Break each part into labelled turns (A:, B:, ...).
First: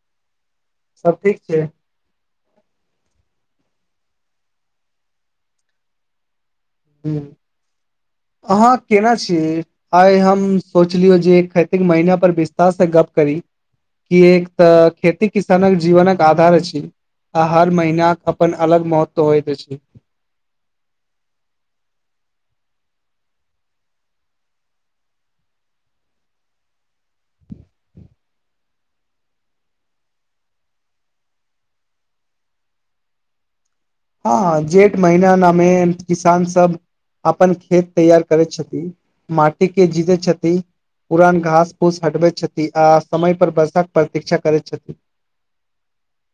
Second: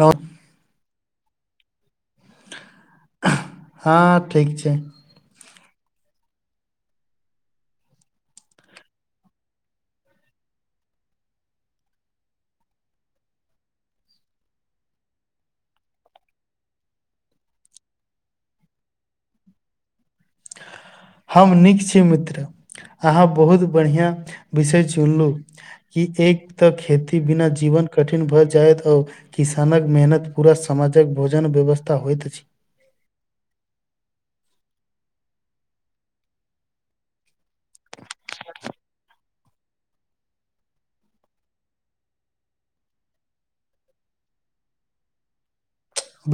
A: हऻ
B: सब ठीक छै
A: हँ ठीक छै
B: हू अहाँ केना छीयइ आइ हम सोचलियो जे कार्तिक महिना पर विस्तार से गप करी की एक तऽ खेती किसानक जीवनक के आधार अछी। आ हर महीनाक अपन अलग महत्व होयइत अछि।
A: हम नीक छी मित्र अहाँ बहुत बढ़िया विषय चुनलहुँ कि एक तऽ खेती बिना जीवन कठिन भए जायत ह किसानक मेहनत पूरा समाजक भोजन व्यवस्था होइत अछि।
B: हँ जेठ महीना न मेन किसान सब अपन खेत तैयार करै छथि माटि के जीदे छथि। पुरान घास फूस हटबैत छथि आ समय पर वर्षा के प्रतीक्षा करैत छथि।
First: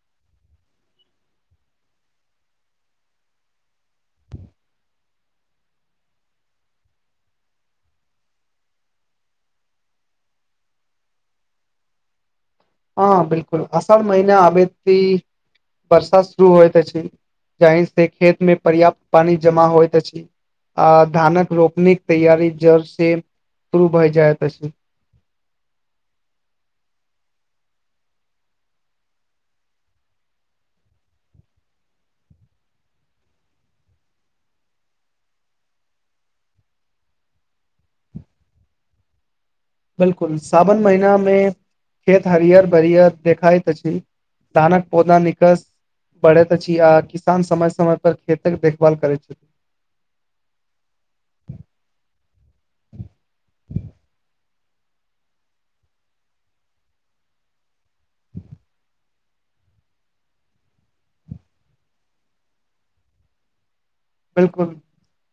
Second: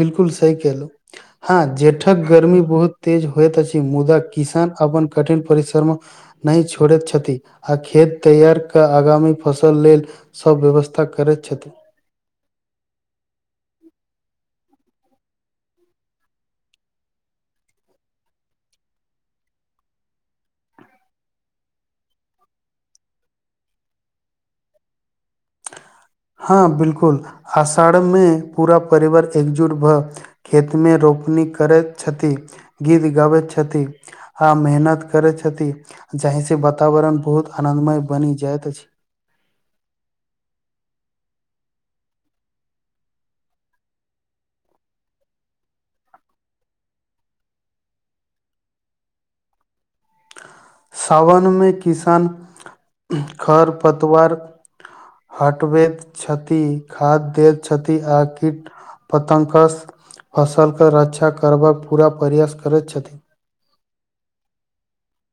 A: बिलकुल सही कहलहुँ। हँ जेठक गर्मी बहुत तेज होइत अछि मुदा किसान अपन कठिन परिश्रम नहि छोड़ैत छथि आ खेत तैयार कय आगामी फसल लेल सभ व्यवस्था करैत छथि।
B: हँ बिलकुल, अषाढ़ महिना आबैते वर्षा शुरू होइत अछि जाहि से खेत मे पर्याप्त पानी जमा होइत अछि। आ धानक रोपनी के तैयारी जड़ से शुरू भए जायत अछि।
A: हँ बिलकुल, आषाढ़मे पूरा परिवार एकजुट भ खेतमे रोपनी करैत छथि, गीत गाबैत छथि। आ मेहनत करैत छथि जाहि से वातावरण बहुत आनंदमय बनि जाइत अछि।
B: बिलकुल सावन महिना मे खेत हरियर बरियर देखाइत अछि। धानक पौधा निकस बढ़ैत अछि आ किसान समय समय पर खेतक देखभाल करैत छथि।
A: सावन मे किसान खर पतवार हटबैत छथि, खाद दैत छथि आ किट पतंग सं फसलके रक्षा करबाक पूरा प्रयास करैत छथि।
B: बिलकुल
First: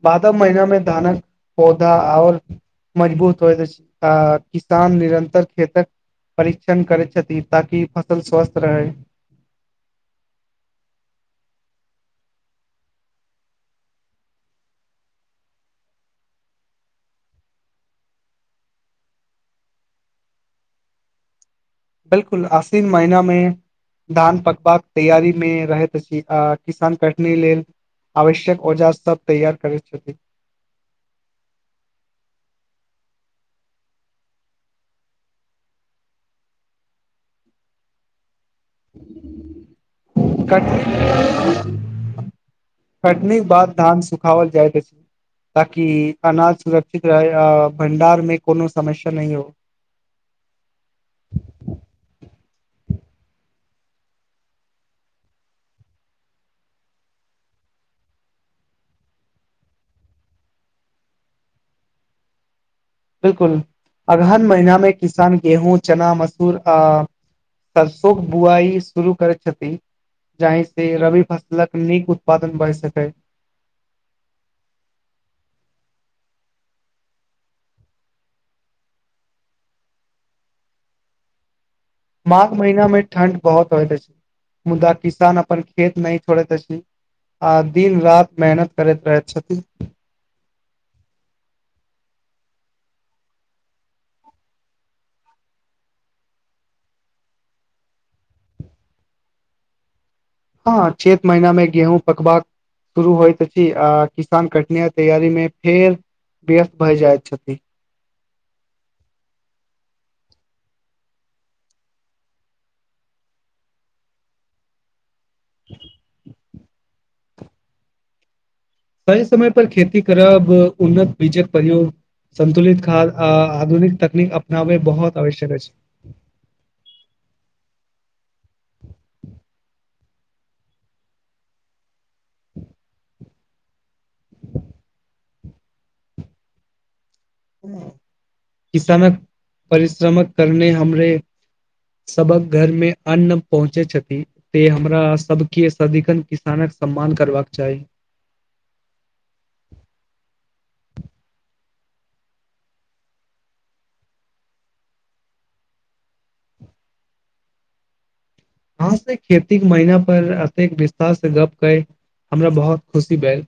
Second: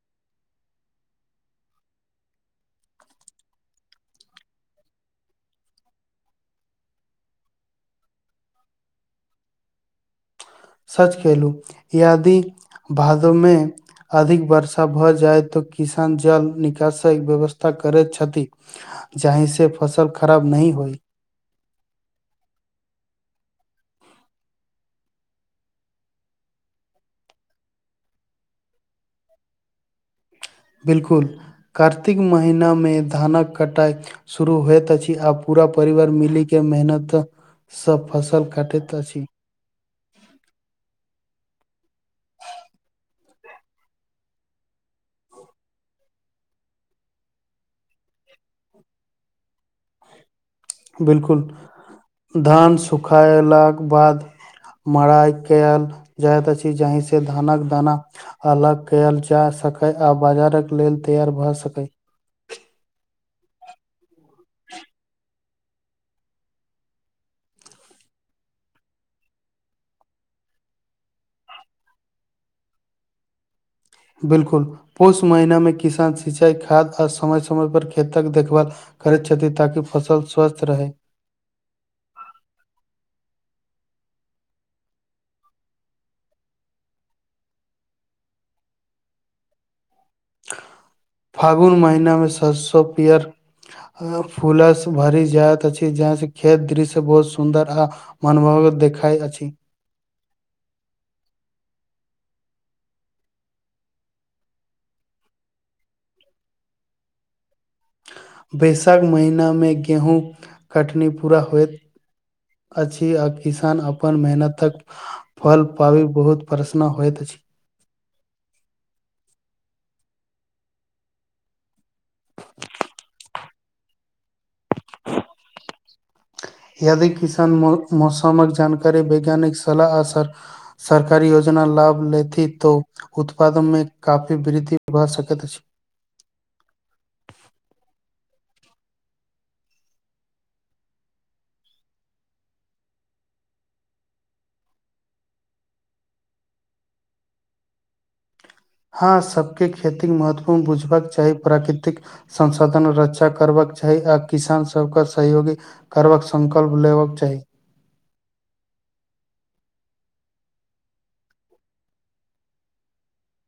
B: भादव महीनामे धानक पौधा और मजबूत होइत अछि आ किसान निरन्तर खेतक परीक्षण करै छथि ताकि फसल स्वस्थ रहय।
A: सच कहलहुँ, यदि भादवमे अधिक वर्षा भ जाय त किसान जल निकासक व्यवस्था करैत छथि। जाहि से फसल खराब नहि होइ।
B: बिलकुल, आसीन महीनामे धान पकबाक तैयारी मे रहैत अछि आ किसान कटनी लेल आवश्यक औजार सब तैयार करै छथि।
A: बिलकुल, कार्तिक महीनामे धानक कटाई शुरू होइत अछि आ पूरा परिवार मीलि के मेहनत सब फसल कटैत अछि।
B: कट कटनी बाद धान सुखाबल जाइत ऐछ। ताकि अनाज सुरक्षित रहै आ भण्डारमे कोनो समस्या नहीं हो।
A: बिलकुल, धान सुखयलाक बाद मड़ाइ कैल जाइत अछि जाहि स धानक दाना अलग कैल जा सकै आ बाजारक लेल तैयार भ सकै।
B: बिलकुल, अगहन महीनामें किसान गेहूँ, चना, मसूर आ सरसोक बुआइ शुरू करै छथि। जाहि से रबी फसलक नीक उत्पादन भर सकै।
A: बिलकुल, पुस महीनामे किसान सिंचाई, खाद, और समय समय पर खेतक देखभाल करैत छथि ताकि फसल स्वस्थ रहै।
B: माघ महीना मे ठण्ड बहुत होइत अछि मुदा किसान अपन खेत नहीं छोड़ैत अछि। आ दिन रात मेहनत करैत रहैत छथि।
A: फागुन महिनामे सरसो पियर फूलसं भरि जाइत अछी जहाँ से खेतक दृश्य बहुत सुंन्दर आ मनमोहक देखाइ अछी।
B: हँ चेत महीना में गेहूँ पकबाक शुरू होइत अछी आ किसान कटनी आ तैयारी मे फेर व्यस्त भऽ जाइत छथी।
A: बैशाख महीनामे गेहूँ कटनी पूरा होइत अछी आ किसान अपन मेहनतक फल पाबी बहुत प्रसन होइत अछि।
B: सही समय पर खेती करब उन्नत बीजक प्रयोग संतुलित खाद आ आधुनिक तकनीक अपनायब बहुत आवश्यक अछी।
A: यदि किसान मौ मौसमक जानकारी, वैज्ञानिक सलाह आसर सरकारी योजना लाभ लेथी तो उत्पाद मे काफी वृद्धि भ सकैत अछी।
B: किसानक परिश्रमक करने हमरे सबक घरमे अन्न पहुँचे छथी। ते हमरा सबके सदीखन किसानक सम्मान करबाक चाही।
A: हाॅं सबके खेती महत्वपूर्ण बुझबाक चाही प्राकृतिक संसाधन रक्षा करबाक चाही आ किसान सबके सहयोगी करबाक संकल्प लेबक चाही।
B: अहां से खेतीक महीना पर अतेक विस्तार से गप कैय हमरा बहुत खुशी भेल।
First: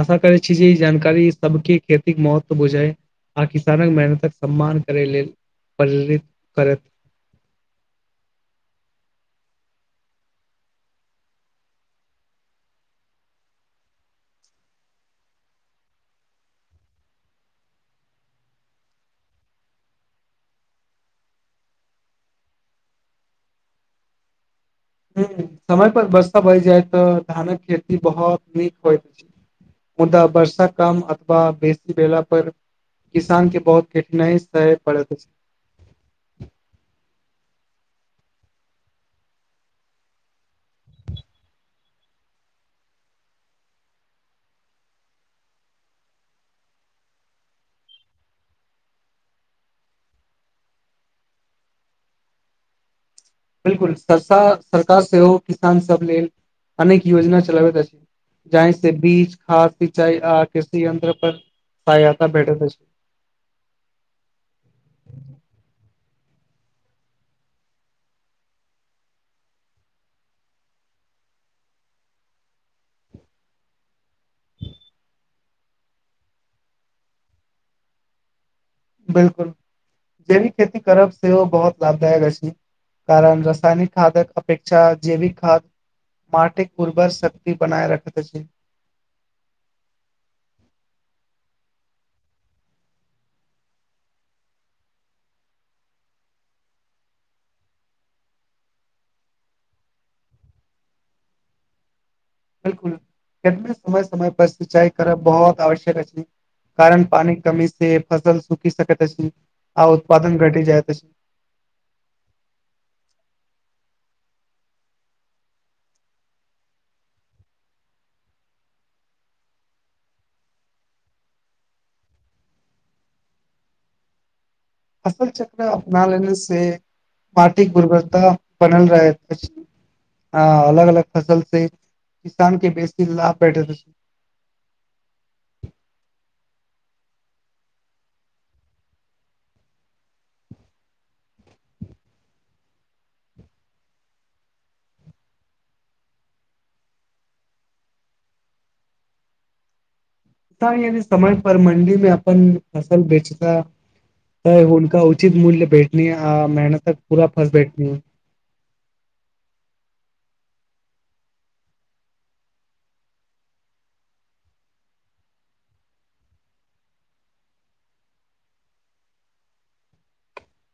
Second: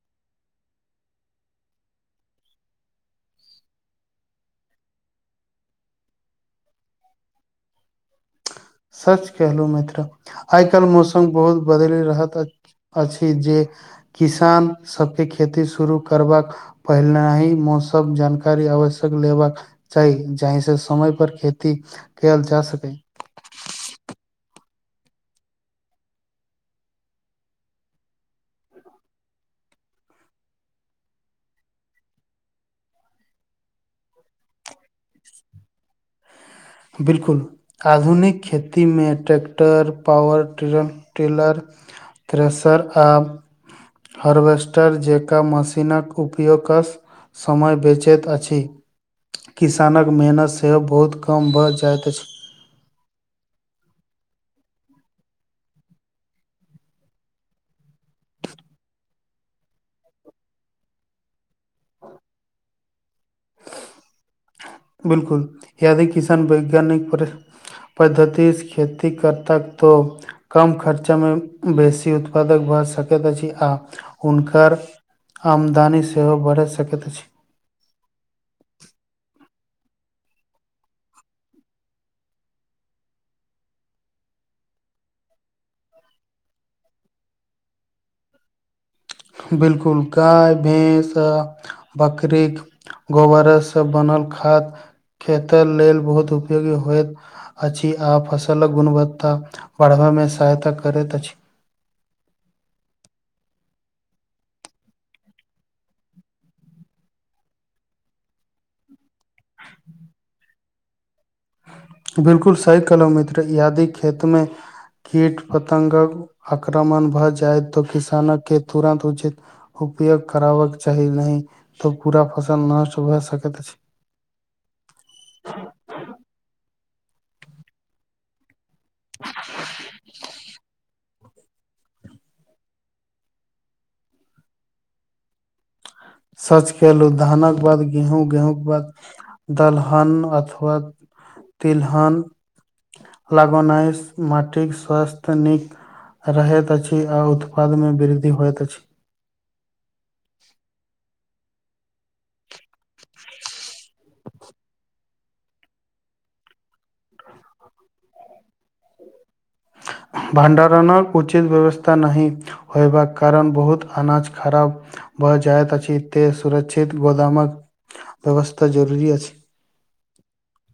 B: आशा करै छी जे ई जानकारी सबके खेती के महत्व बुझय आ किसानक मेहनतक सम्मान करै लेल प्रेरित करत।
A: सच कहलेउं मित्र आइ काल्हि मौसम बहुत बदली रहत अछ अछी जे किसान सबके खेती शुरू करबाक पहिना ही मौसम जानकारी आवश्यक लेबाक चाही जहि से समय पर खेती कएल जा सकै
B: हूं समय पर वर्षा भऽ जाय तऽ धानक खेती बहुत नीक होइत छै। मुदा वर्षा कम अथवा बेसी भेला पर किसान के बहुत कठिनाई सहे पड़त अछि।
A: बिलकुल आधुनिक खेती मे tractor, power tray teller thresher आ हार्वेस्टर जेकां मशीनक उपयोगस समय बेचैत अछि किसानक मेहनत सेहो बहुत क कम भ जाइत अछि।
B: बिलकुल सरसा सरकार सेहो किसानसभ लेल अनेक योजना चलाबैत अछि। जाहि सें बीज, खाद, सिंचाई आ कृषि यन्त्र पर सहायता भेटत अछि। [inaudible]
A: बिलकुल यदि किसान वैज्ञानिक पर पद्धतिसे खेती करता तो कम खर्चामे बेसी उत्पादक भ सकैत अछि आ हुनकर आमदानी सेहो बढ़ि सकैत अछि। [inaudible]
B: बिलकुल जैविक खेती करब सेहो बहुत लाभदायक अछि। कारण रसायनिक खादक अपेक्षा जैविक खाद्य माटिक उर्वर शक्ति बनाय रखैत अछि।
A: बिलकुल गाय, भेंस आ बकरीक गोबरसँ बनल खाद खेत लेल बहुत उपयोगी होइत अछि आ फसलक गुणवत्ता बढ़बामे सहायता करैत अछि।
B: बिलकुल, अखने समय समय पर सिंचाई करब बहुत आवश्यक अछि। कारण पानीक कमी से फसल सुखि सकैत अछि आ उत्पादन घटि जाइत अछि।
A: बिलकुल सही कहलहुँ मित्र, यदि खेतमे कीट पतंगक आक्रमण भ जाय त किसान के तुरन्त उचित उपयोग कराबक चाही नहि त पूरा फसल नष्ट भ सकैत अछि।
B: फसल चक्र अपना लेने से माटिक दुर्बलता बनल रहैत अछि आ अलग अलग फसल से किसान के बेसी लाभ भेटैत अछि।
A: सच कहलहुँ धानक बाद गेहूँ, गेहूँके बाद दलहन अथवा तिलहन लगेनाइ माटिक स्वास्थ्य निक रहैत अछि आ उत्पादनमे वृद्धि होइत अछि।
B: किसान यदि समय पर मण्डीमे अपन फसल बेचता त हुनका उचित मूल्य भेटतनि आ मेहनतक पूरा फल भेटतनि।
A: भाण्डारणक उचित व्यवस्था नहि होबाक कारण बहुत अनाज खराब भय जाइत अछि ते सुरक्षित गोदामक व्यवस्था जरूरी अछि।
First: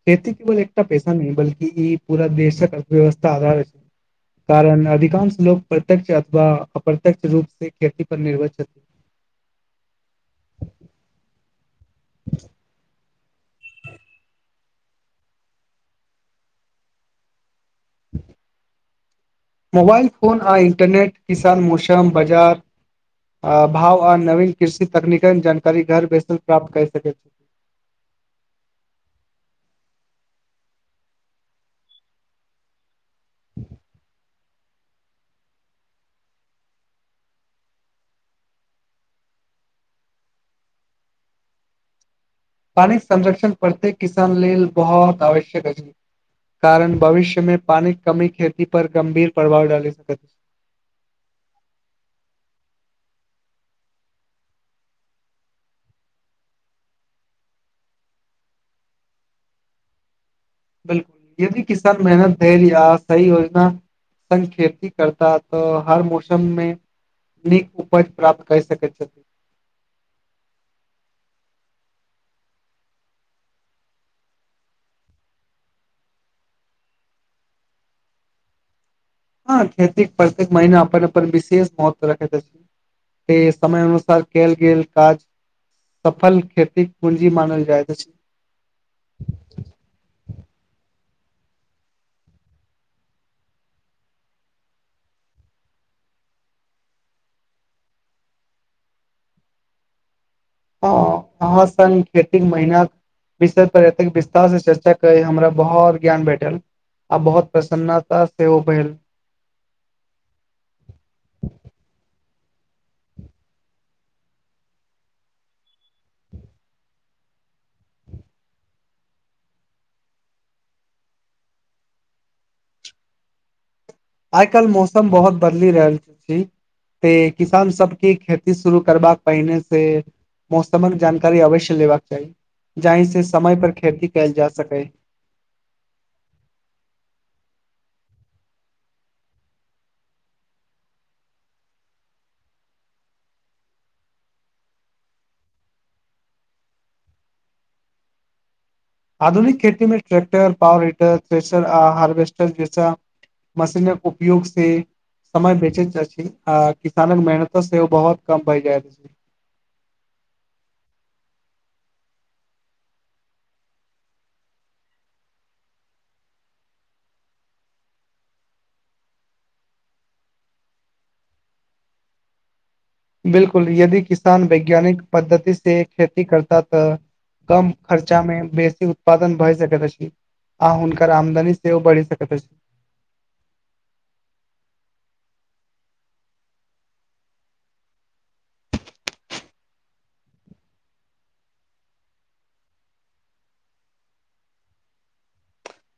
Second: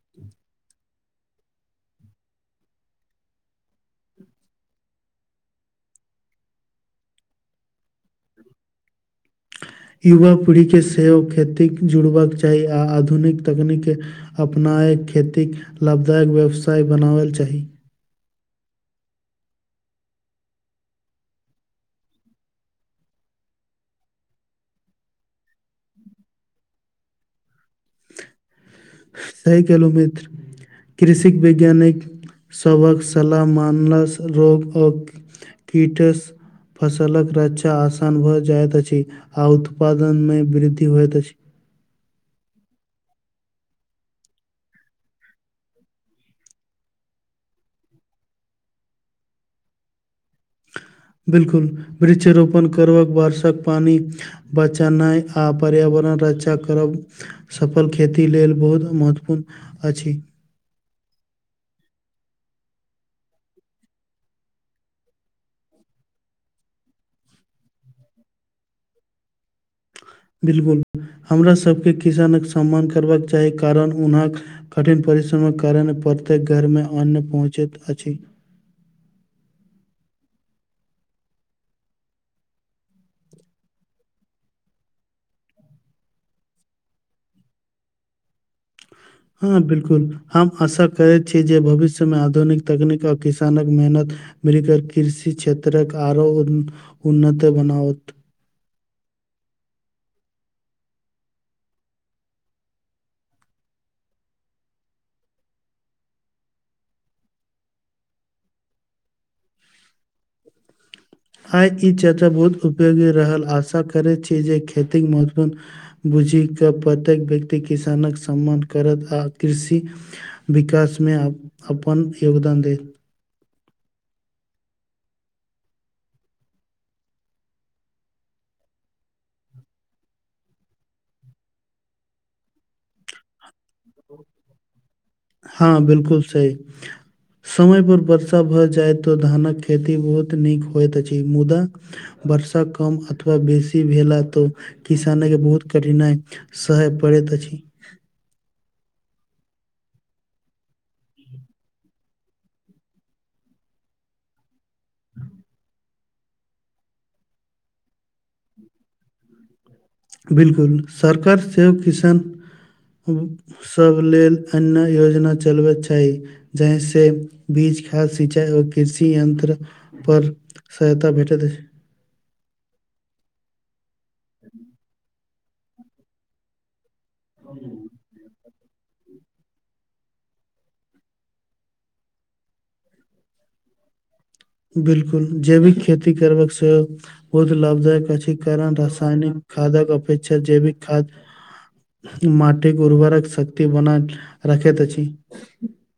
B: खेती केवल एकटा पेशा नहि बल्कि इ पूरा देशक अर्थव्यवस्थाक आधार अछि। कारण अधिकांश लोक प्रत्यक्ष अथवा अप्रत्यक्ष रूप से खेती पर निर्भर छथि।
A: युवा पीढ़ीके सहो खेती सं जुड़बाक चाही आ आधुनिक तकनीकके अपनाय खेतीक लाभदायक व्यवसाय बनाबक चाही।
B: मोबाईल फोन आ इन्टरनेट किसान, मौसम, बाजार आ भाव आ नवीन कृषि तकनीकक जानकारी घर बैसल प्राप्त कर सकै छै।
A: सही कहलहुँ मित्र। कृषि वैज्ञानिक सभक सलाह मानला सं रोग कीट सं फसलक रक्षा आसान भ जाइत अछि आ उत्पादनमे वृद्धि होइत अछि।
B: पानीक संरक्षण प्रत्येक किसान लेल बहुत आवश्यक अछि। कारण भविष्य में पानी क कमी खेती पर गंभीर प्रभाव डालि सकैत।
A: बिलकुल, वृक्षारोपण करव क बारिशक पानि बचेनाइ आ पर्यावरण रक्षा करब सफल खेती लेल बहुत महत्वपूर्ण अछि।
B: बिलकुल, यदि किसान मेहनत धैर्य या सही योजना सॅं खेती करता त हर मौसम मे नीक उपज प्राप्त कए सकैत छथि।
A: बिलकुल, हमरा सबके किसानक सम्मान करबाक चाही कारण हुनक कठिन परिश्रमक कारण प्रत्येक घर मे अन्न पहुँचैत अछि।
B: हँ खेती प्रत्येक महिना अपन अपन विशेष महत्व रखैत अछि से समय अनुसार कयल गेल काज सफल खेतीक पूंजी मानल जाइत अछि।
A: हँ बिलकुल। हम आशा करैत छी जे भविष्य मे आधुनिक तकनीक आ किसानक मेहनत मिलि के कृषि क्षेत्र के आरो उन्नति बनाओत।
B: हँ अहाँ संग खेतीक मेहनत विषय पर एतेक विस्तार से चर्चा करैत हमरा बहुत ज्ञान भेटल। आ बहुत प्रसन्नता सेहो भेल।
A: आइ इ चर्चा बहुत उपयोगी रहल आशा करैत छी जे खेतिक महत्वपूर्ण बुझि के प्रत्येक व्यक्ति किसानक सम्मान करत, आ कृषि विकास मे अपन योगदान देत।
B: आइ काल्हि मौसम बहुत बदलि रहल अछि। त किसान सबके खेती शुरू करबाक पहिने से- मौसमक जानकारी अवश्य लेबाक चाही, जाहि से समय पर खेती कयल जा सकै।
A: हँ बिलकुल सही। समय पर वर्षा भऽ जाय तऽ, धानक खेती बहुत नीक होइत अछि मुदा वर्षा कम अथवा बेसी भेल त, किसान के बहुत कठिनाइ - सहय पड़ैत अछि।
B: आधुनिक खेती मे ट्रै्क्टर, पावर हीटर, आ हार्वेस्टर जैसा मशीनक उपयोग से- समय बचैत अछि, आ किसानक मेहनत सेहो बहुत कम भय जायत छै।
A: बिलकुल सरकार सेहो किसान- सब लेल अन्य योजना चलबैक चाही। जहि से बीज खाद सिंचाई आ कृषि यंत्र पर सहायता भेटैत अछि।
B: 'बिलकुल' यदि किसान वैज्ञानिक पद्धति से खेती करता तऽ- कम खर्चामे बेसी- उत्पादन भए सकैत अछि, आ हुनकर आमदनी सेहो बढ़ि सकैत अछि।
A: 'बिलकुल' जैविक खेती करबाक सेहो बहुत लाभदायक अछि, कारण रसायनिक खादक अपेक्षा जैविक खाद्य- माटिक उर्वरक शक्ति बना के राखैत अछि।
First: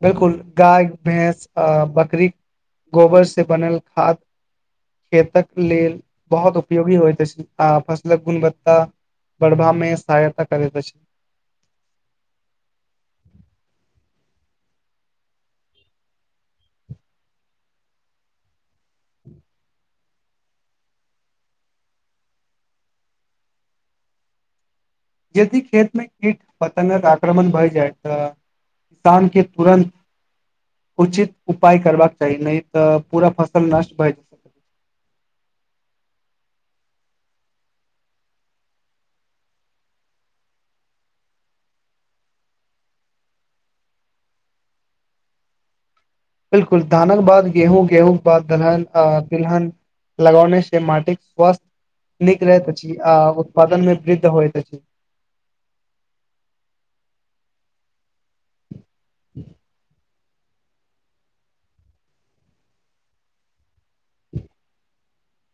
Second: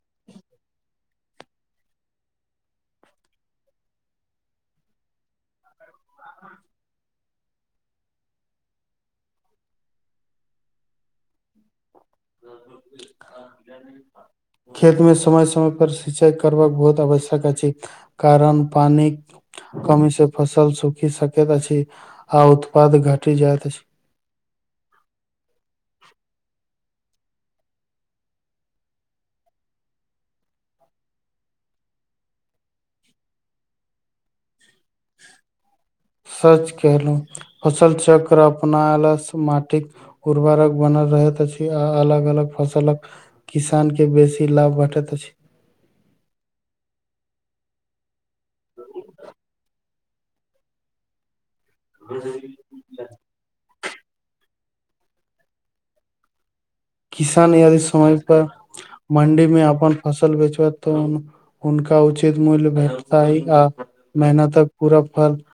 B: 'बिलकुल' गाय, भैंस, आ बकरी के गोबर से बनल खाद- खेतक लेल बहुत उपयोगी होइत अछि, आ फसलक गुणवत्ता- बढ़बा मे सहायता करैत अछि।
A: [inaudible] खेत मे समय- समय पर, सिंचाई करबाक बहुत आवश्यक अछि। कारण पानिक कमी से फसल सुखि सकैत अछि, आ उत्पाद घटि जाइत अछि।
B: यदि खेत मे कीट -पतंगक आक्रमण भए जाय तऽ- किसान के तुरन्त उचित उपाय करबाक चाही, नहि त पूरा फसल नष्ट होयत। [inaudible]
A: सच केलहु, फसल चक्र अपना अलग सँ माटिक। उर्बारक बनल रहैत अछि, आ अलग -अलग फसलक किसान के बेसी लाभ भेटैत अछि।
B: 'बिलकुल' धानक बाद गेहूँ, गेहूँ के बाद दलहन, आ दुल्हन। लगौने से माटिक स्वस्थ नीक रहत अछि, आब। उत्पादन मे वृद्ध होइत अछि।
A: किसान यदि समय पर, मण्डी मे अपन फसल बेचबै तऽ हुनका उचित मूल्य भेटतैन, ह आ मेहनतक पूरा फल। [unintelligible]